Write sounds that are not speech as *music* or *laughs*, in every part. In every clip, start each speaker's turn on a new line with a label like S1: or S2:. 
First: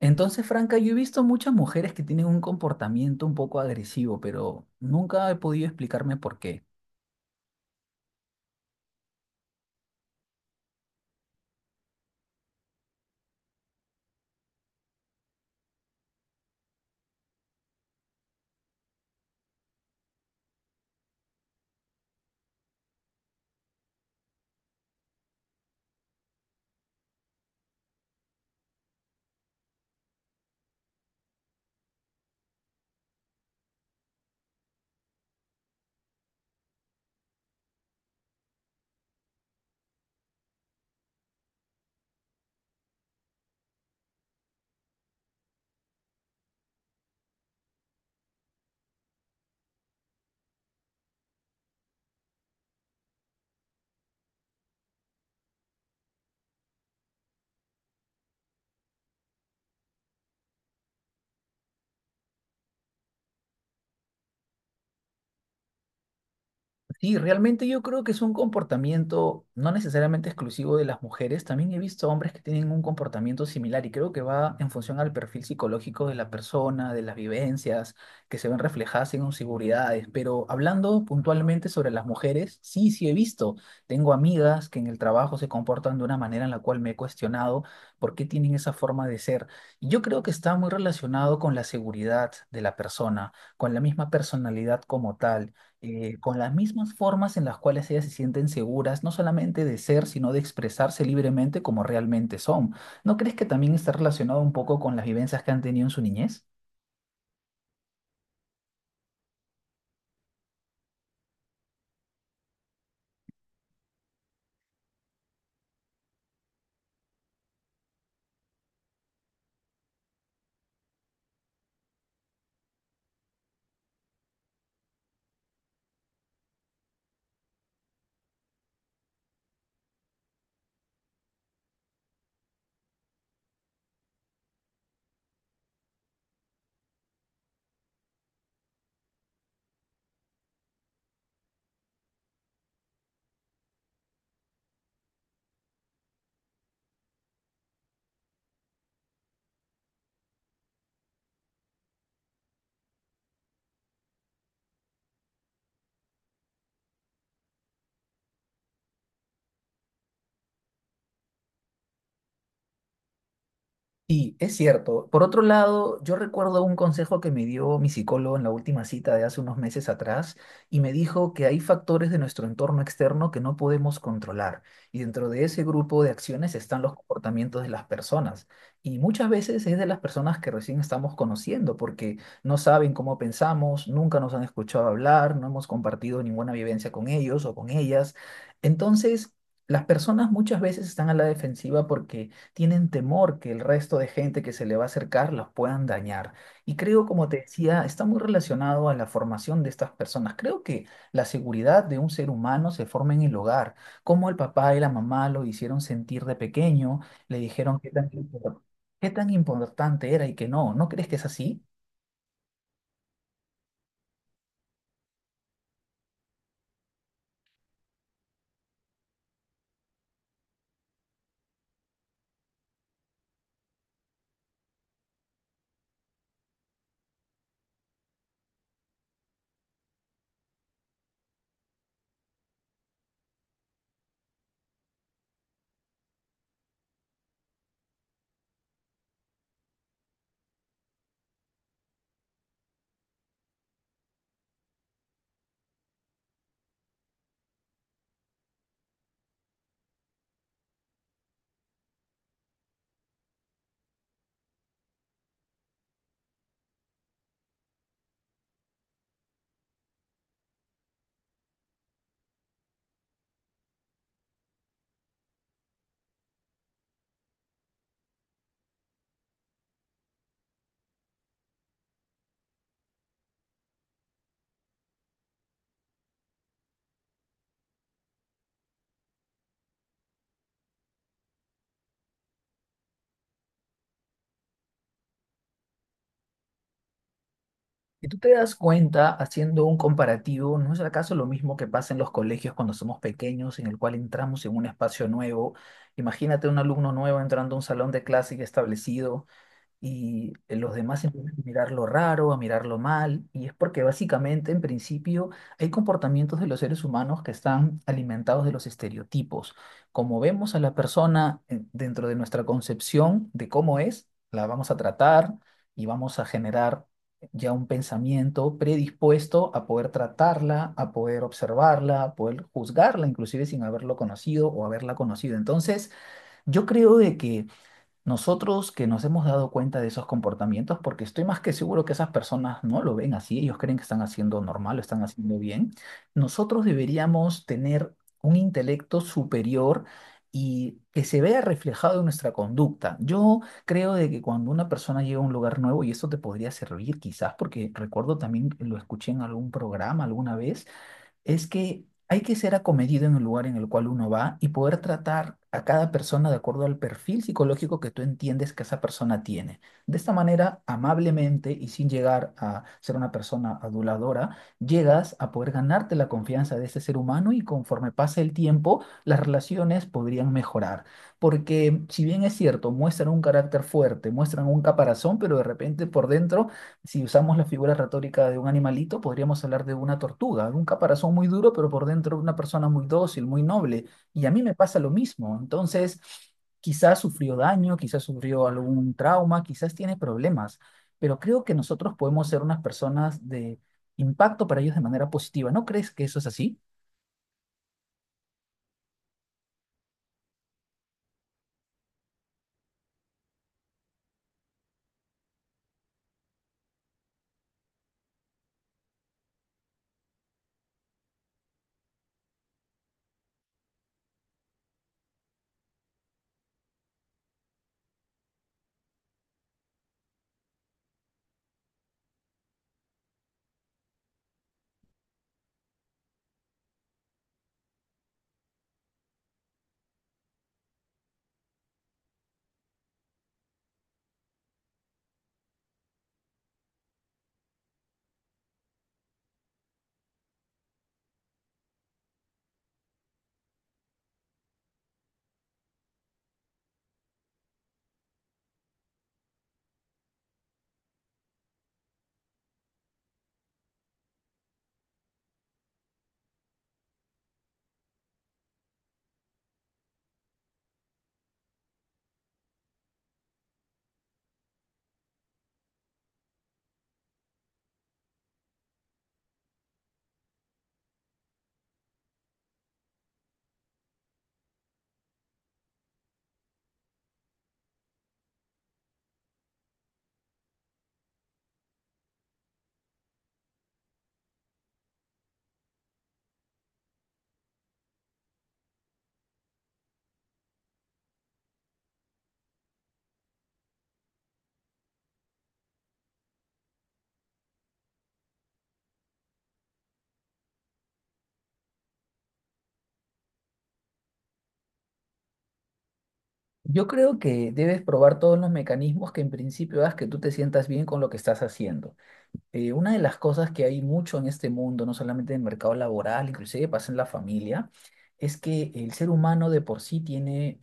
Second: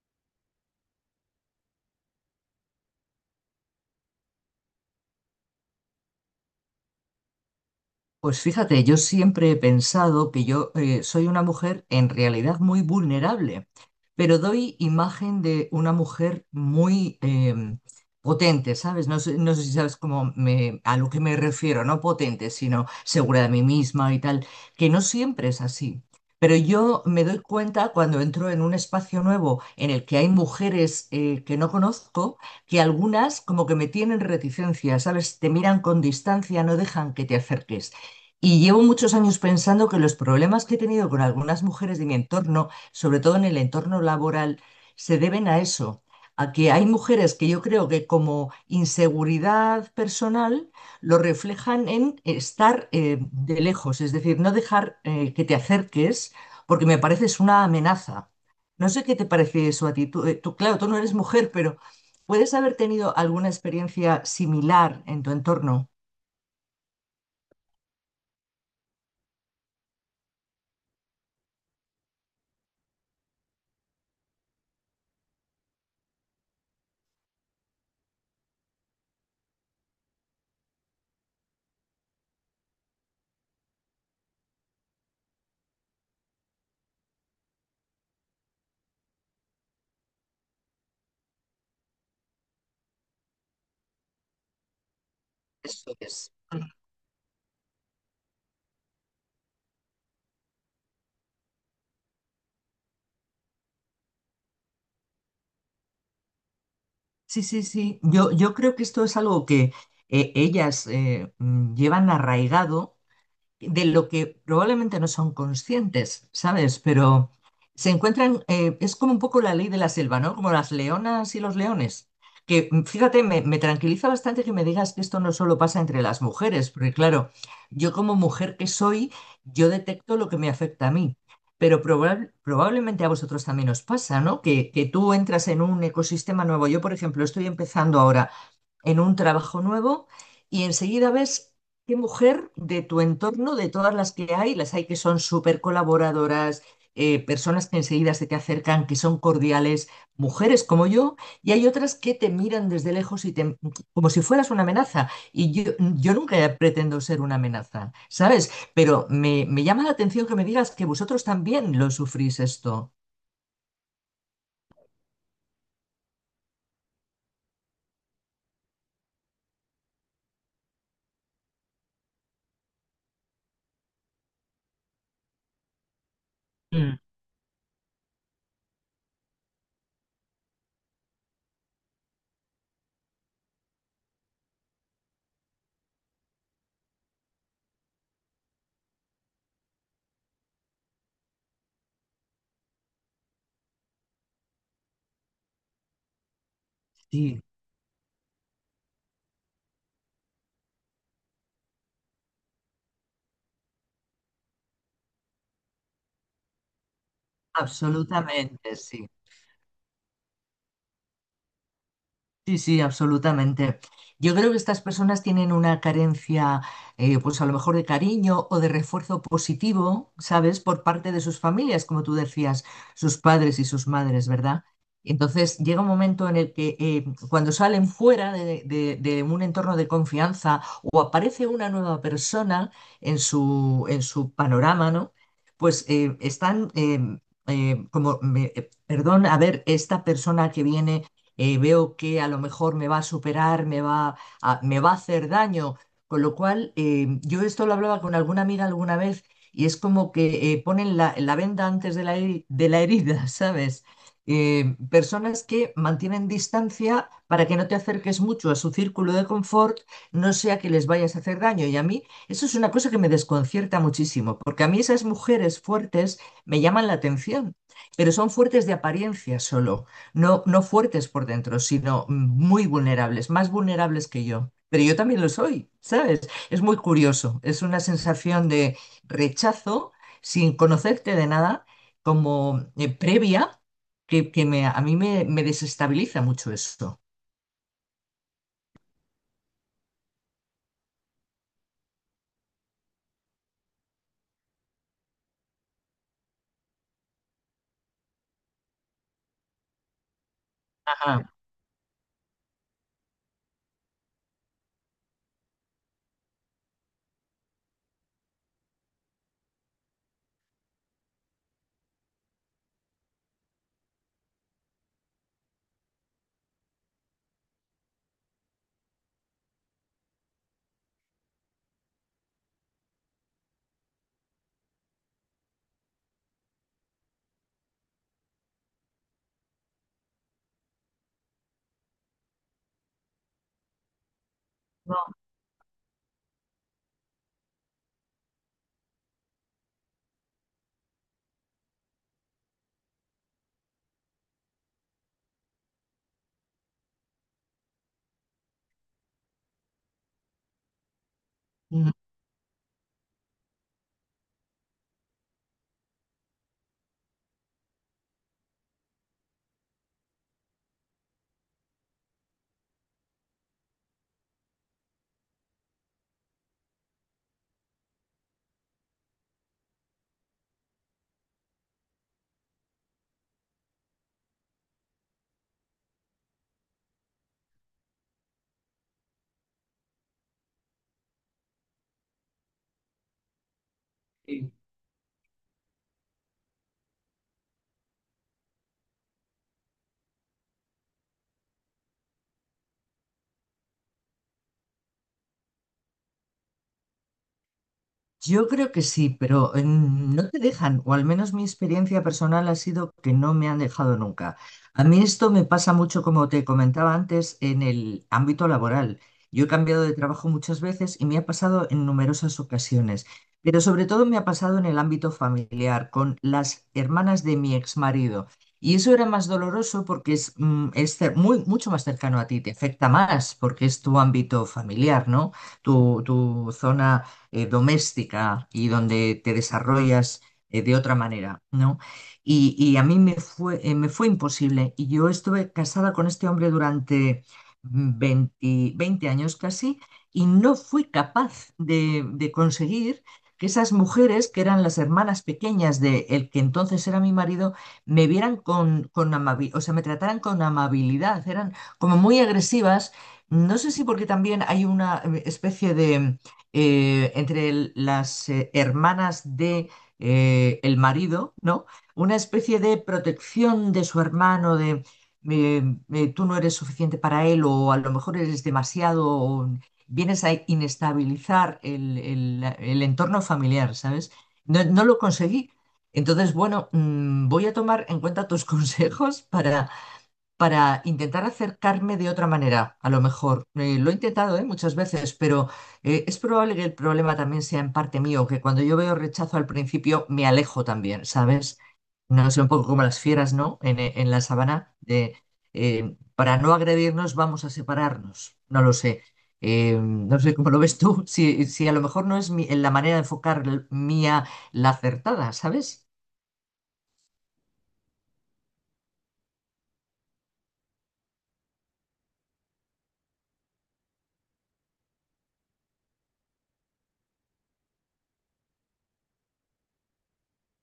S1: Entonces, Franca, yo he visto muchas mujeres que tienen un comportamiento un poco agresivo, pero nunca he podido explicarme por qué.
S2: Pues fíjate, yo siempre he pensado que yo soy una mujer en realidad muy vulnerable, pero doy imagen de una mujer muy potente, ¿sabes? No sé, no sé si sabes cómo me, a lo que me refiero, no potente, sino segura de mí misma y tal, que no siempre es así. Pero yo me doy cuenta cuando entro en un espacio nuevo en el que hay mujeres que no conozco, que algunas como que me tienen reticencia, ¿sabes? Te miran con distancia, no dejan que te acerques. Y llevo muchos años pensando que los problemas que he tenido con algunas mujeres de mi entorno, sobre todo en el entorno laboral, se deben a eso, a que hay mujeres que yo creo que como inseguridad personal lo reflejan en estar de lejos, es decir, no dejar que te acerques porque me pareces una amenaza. No sé qué te parece eso a ti. Tú, tú, claro, tú no eres mujer, pero ¿puedes haber tenido alguna experiencia similar en tu entorno?
S1: Sí, realmente yo creo que es un comportamiento no necesariamente exclusivo de las mujeres. También he visto hombres que tienen un comportamiento similar y creo que va en función al perfil psicológico de la persona, de las vivencias que se ven reflejadas en inseguridades. Pero hablando puntualmente sobre las mujeres, sí, sí he visto. Tengo amigas que en el trabajo se comportan de una manera en la cual me he cuestionado por qué tienen esa forma de ser. Y yo creo que está muy relacionado con la seguridad de la persona, con la misma personalidad como tal,
S2: Eso es.
S1: con las mismas formas en las cuales ellas se sienten seguras, no solamente de ser, sino de expresarse libremente como realmente son. ¿No crees que también está relacionado un poco con las vivencias que han tenido en su niñez?
S2: Sí, sí, sí. Yo creo que esto es algo que llevan arraigado de lo que probablemente no son conscientes, ¿sabes? Pero se encuentran, es como un poco la ley de la selva, ¿no? Como las leonas y los leones. Que fíjate, me tranquiliza bastante que me digas que esto no solo pasa entre las mujeres, porque claro, yo como mujer que soy, yo detecto lo que me afecta a mí. Pero probablemente a vosotros también os pasa, ¿no? Que tú entras en un ecosistema nuevo. Yo, por ejemplo, estoy empezando ahora en un trabajo nuevo y enseguida ves. ¿Qué mujer de tu entorno, de todas las que hay, las hay que son súper colaboradoras, personas que enseguida se te acercan, que son cordiales, mujeres como yo, y hay otras que te miran desde lejos y te, como si fueras una amenaza? Y yo nunca pretendo ser una amenaza, ¿sabes? Pero me llama la atención que me digas que vosotros también lo sufrís esto.
S1: Sí, es cierto. Por otro lado, yo recuerdo un consejo que me dio mi psicólogo en la última cita de hace unos meses atrás y me dijo que hay factores de nuestro entorno externo que no podemos controlar, y dentro de ese grupo de acciones están los
S2: Mm,
S1: comportamientos de las personas, y muchas veces es de las personas que recién estamos conociendo porque no saben cómo pensamos, nunca nos han escuchado hablar, no hemos compartido ninguna vivencia con ellos o con ellas. Entonces, las personas muchas veces están a la defensiva porque tienen temor que el resto de gente que se le va a acercar los puedan dañar. Y creo, como te
S2: sí.
S1: decía, está muy relacionado a la formación de estas personas. Creo que la seguridad de un ser humano se forma en el hogar, como el papá y la mamá lo hicieron sentir de pequeño, le dijeron
S2: Absolutamente, sí.
S1: qué tan importante era y que no. ¿No crees que es así?
S2: Sí, sí, absolutamente. Yo creo que estas personas tienen una carencia, pues a lo mejor de cariño o de refuerzo positivo, ¿sabes? Por parte de sus familias, como tú decías, sus padres y sus madres, ¿verdad? Entonces llega un momento en el que cuando salen fuera de un entorno de confianza o aparece una nueva persona en en su panorama, ¿no? Pues perdón, a ver, esta persona que viene veo que a lo mejor me va a superar, me va a hacer daño. Con lo cual, yo esto lo hablaba con alguna amiga alguna vez y es como que ponen la venda antes de de la herida, *laughs* ¿sabes? Personas que mantienen distancia para que no te acerques mucho a su círculo de confort, no sea que les vayas a hacer daño. Y a mí eso es una cosa que me desconcierta muchísimo, porque a mí esas mujeres fuertes me llaman la atención, pero son fuertes de apariencia solo. No, no fuertes por dentro, sino muy vulnerables, más vulnerables que yo. Pero yo también lo soy, ¿sabes? Es muy curioso. Es una sensación de rechazo sin conocerte de nada, como previa, que me, me desestabiliza mucho esto.
S1: Si tú te das cuenta, haciendo un comparativo, ¿no es acaso lo mismo que pasa en los colegios cuando somos pequeños, en el cual entramos en un espacio nuevo? Imagínate un alumno nuevo entrando a un salón de clase ya establecido y los demás
S2: Ajá.
S1: empiezan a mirarlo raro, a mirarlo mal, y es porque básicamente, en principio, hay comportamientos de los seres humanos que están alimentados de los estereotipos. Como vemos a la persona, dentro de nuestra concepción de cómo es, la vamos a tratar y vamos a generar ya un pensamiento predispuesto a poder tratarla, a poder observarla, a poder juzgarla, inclusive sin haberlo conocido o haberla conocido. Entonces, yo creo de que nosotros, que nos hemos dado cuenta de esos comportamientos, porque estoy más que seguro que esas personas no lo ven así, ellos creen que están haciendo normal, lo están
S2: No.
S1: haciendo bien, nosotros deberíamos tener un intelecto superior y que se vea reflejado en nuestra conducta. Yo creo de que cuando una persona llega a un lugar nuevo, y esto te podría servir quizás, porque recuerdo también, lo escuché en algún programa alguna vez, es que hay que ser acomedido en el lugar en el cual uno va y poder tratar a cada persona de acuerdo al perfil psicológico que tú entiendes que esa persona tiene. De esta manera, amablemente y sin llegar a ser una persona aduladora, llegas a poder ganarte la confianza de ese ser humano y, conforme pasa el tiempo, las relaciones podrían mejorar. Porque si bien es cierto, muestran un carácter fuerte, muestran un caparazón, pero de repente por dentro, si usamos la figura retórica de un animalito, podríamos hablar de una tortuga, un caparazón muy duro, pero por dentro una persona muy dócil, muy noble. Y a mí
S2: Ujú.
S1: me pasa lo mismo. Entonces, quizás sufrió daño, quizás sufrió algún trauma, quizás tiene problemas, pero creo que nosotros podemos ser unas personas de impacto para ellos de manera positiva. ¿No crees que eso es así?
S2: Yo creo que sí, pero no te dejan, o al menos mi experiencia personal ha sido que no me han dejado nunca. A mí esto me pasa mucho, como te comentaba antes, en el ámbito laboral. Yo he cambiado de trabajo muchas veces y me ha pasado en numerosas ocasiones, pero sobre todo me ha pasado en el ámbito familiar, con las hermanas de mi ex marido. Y eso era más doloroso porque es, mucho más cercano a ti, te afecta más porque es tu ámbito familiar, ¿no? Tu zona doméstica y donde te desarrollas de otra manera, ¿no? Y a me fue imposible. Y yo estuve casada con este hombre durante 20 20 años casi y no fui capaz de conseguir que esas mujeres, que eran las hermanas pequeñas de el que entonces era mi marido, me vieran con amabilidad, o sea, me trataran con amabilidad, eran como muy agresivas. No sé si porque también hay una especie de, entre el- las hermanas de el marido, ¿no? Una especie de protección de su hermano, de eh, tú no eres suficiente para él o a lo mejor eres demasiado, o vienes a inestabilizar el entorno familiar, ¿sabes? No, no lo conseguí. Entonces, bueno, voy a tomar en cuenta tus *laughs* consejos para intentar acercarme de otra manera, a lo mejor. Lo he intentado, muchas veces, pero es probable que el problema también sea en parte mío, que cuando yo veo rechazo al principio me alejo también, ¿sabes? No sé, un poco como las fieras, ¿no? En la sabana, para no agredirnos vamos a separarnos, no lo sé. No sé cómo lo ves tú, si a lo mejor no es la manera de enfocar mía la acertada, ¿sabes?
S1: Yo creo que debes probar todos los mecanismos que en principio hagas que tú te sientas bien con lo que estás haciendo. Una de las cosas que hay mucho en este mundo, no solamente en el mercado laboral, inclusive pasa en la familia, es que el ser humano de por sí tiene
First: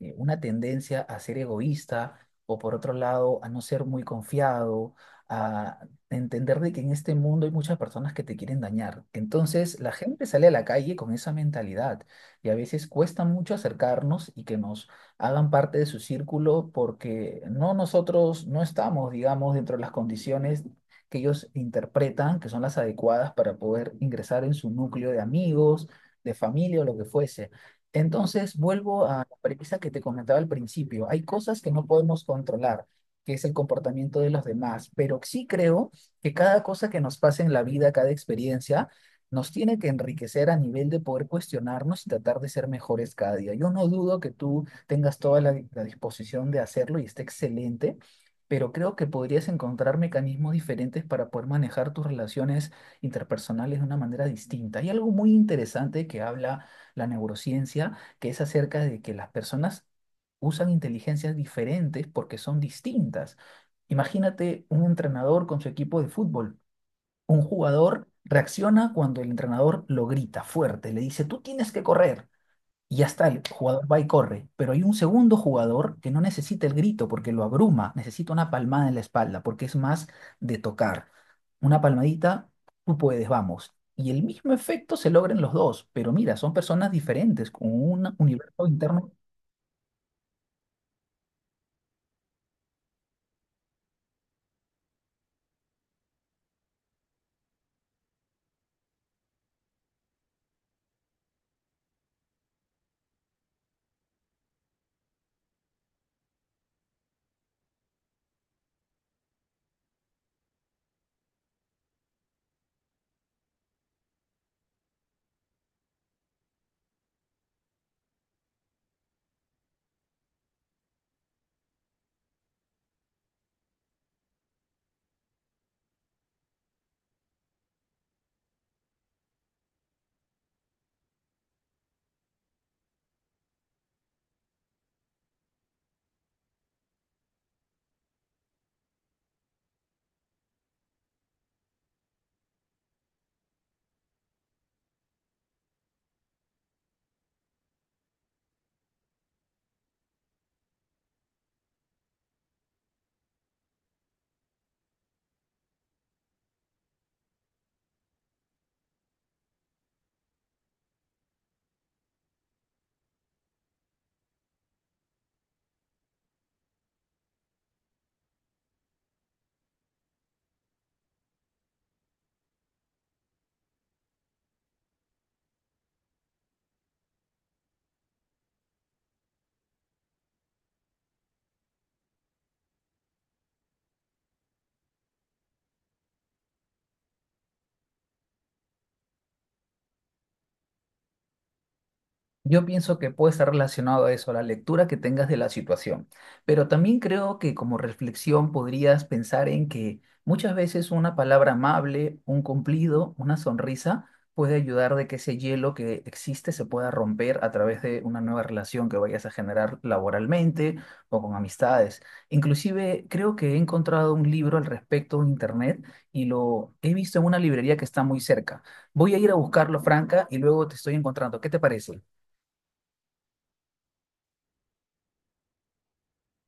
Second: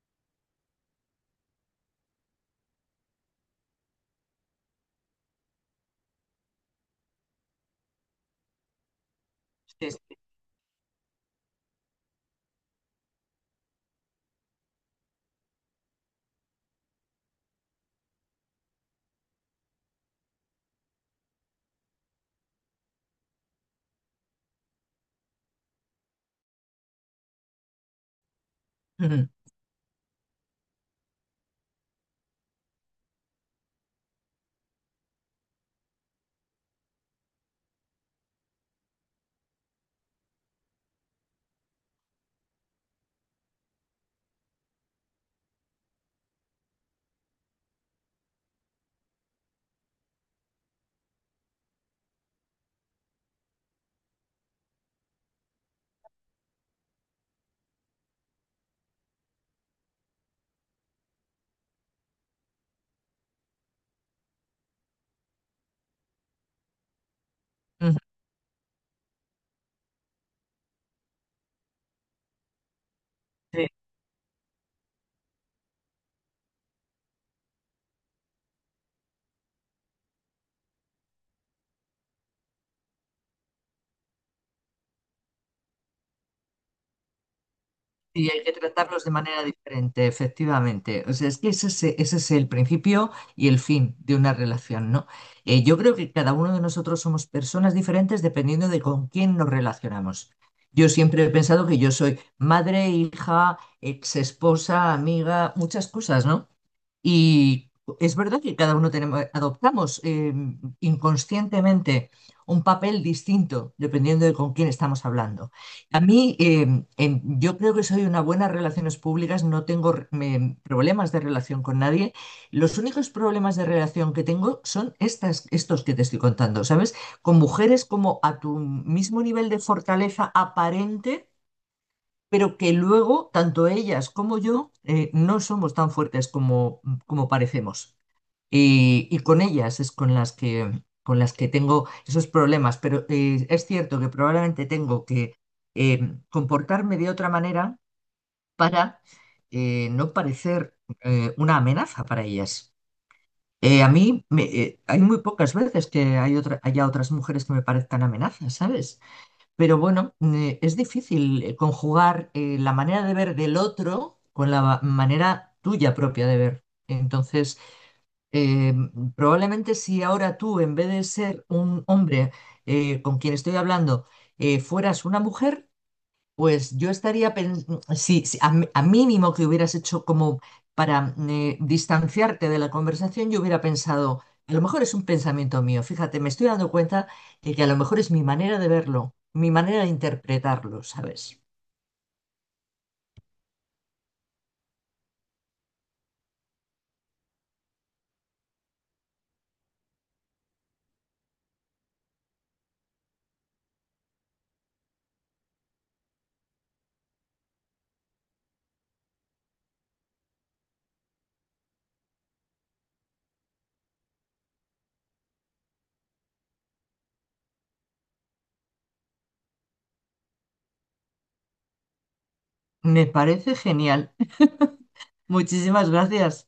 S1: una tendencia a ser egoísta, o por otro lado a no ser muy confiado, a entender de que en este mundo hay muchas personas que te quieren dañar. Entonces
S2: Sí.
S1: la gente sale a la calle con esa mentalidad y a veces cuesta mucho acercarnos y que nos hagan parte de su círculo porque no, nosotros no estamos, digamos, dentro de las condiciones que ellos interpretan que son las adecuadas para poder ingresar en su núcleo de amigos, de familia o lo que fuese. Entonces vuelvo a
S2: Ujú,
S1: premisa que te comentaba al principio. Hay cosas que no podemos controlar, que es el comportamiento de los demás, pero sí creo que cada cosa que nos pasa en la vida, cada experiencia, nos tiene que enriquecer a nivel de poder cuestionarnos y tratar de ser mejores cada día. Yo no dudo que tú tengas toda la disposición de hacerlo y esté excelente. Pero creo que podrías encontrar mecanismos diferentes para poder manejar tus relaciones interpersonales de una manera distinta. Hay algo muy interesante que habla la neurociencia, que es acerca de que las personas usan inteligencias diferentes porque son distintas. Imagínate un entrenador con su equipo de fútbol. Un
S2: ujú.
S1: jugador reacciona cuando el entrenador lo grita fuerte, le dice, tú tienes que correr y ya está, el jugador va y corre, pero hay un segundo jugador que no necesita el grito porque lo abruma, necesita una palmada en la espalda porque es más de tocar. Una palmadita, tú puedes, vamos. Y el mismo efecto se logra en los dos, pero mira, son personas diferentes, con un
S2: Y hay que
S1: universo
S2: tratarlos de
S1: interno.
S2: manera diferente, efectivamente. O sea, es que ese es el principio y el fin de una relación, ¿no? Yo creo que cada uno de nosotros somos personas diferentes dependiendo de con quién nos relacionamos. Yo siempre he pensado que yo soy madre, hija, ex esposa, amiga, muchas cosas, ¿no? Y es verdad que cada uno tenemos, adoptamos inconscientemente un papel distinto dependiendo de con quién estamos hablando. A mí, yo creo que soy una buena en relaciones públicas, no tengo problemas de relación con nadie. Los únicos problemas de relación que tengo son estos que te estoy contando, ¿sabes? Con mujeres como a tu mismo nivel de fortaleza aparente pero que luego, tanto ellas como yo, no somos tan fuertes como, como parecemos. Y con ellas es con con las que tengo esos problemas, pero es cierto que probablemente tengo que eh, comportarme de otra manera para no parecer una amenaza para ellas. Hay muy pocas veces que haya otras mujeres que me parezcan amenazas, ¿sabes? Pero bueno, es difícil conjugar la manera de ver del otro con manera tuya propia de ver. Entonces, eh, probablemente si ahora tú, en vez de ser un hombre con quien estoy hablando, fueras una mujer, pues yo estaría pensando, si a mínimo que hubieras hecho como para distanciarte de la conversación, yo hubiera pensado, a lo mejor es un pensamiento mío, fíjate, me estoy dando cuenta de que a lo mejor es mi manera de verlo, mi manera de interpretarlo, ¿sabes?
S1: Yo pienso que puede estar relacionado a eso, a la lectura que tengas de la situación. Pero también creo que como reflexión podrías pensar en que muchas veces una palabra amable, un cumplido, una sonrisa puede ayudar de que ese hielo que existe se pueda romper a través de una nueva relación que vayas a generar laboralmente o con amistades. Inclusive creo que he encontrado un libro al respecto en internet y lo he visto en una librería que está muy cerca. Voy a ir a buscarlo, Franca, y luego te estoy encontrando. ¿Qué te parece?
S2: Me parece genial. *laughs* Muchísimas gracias.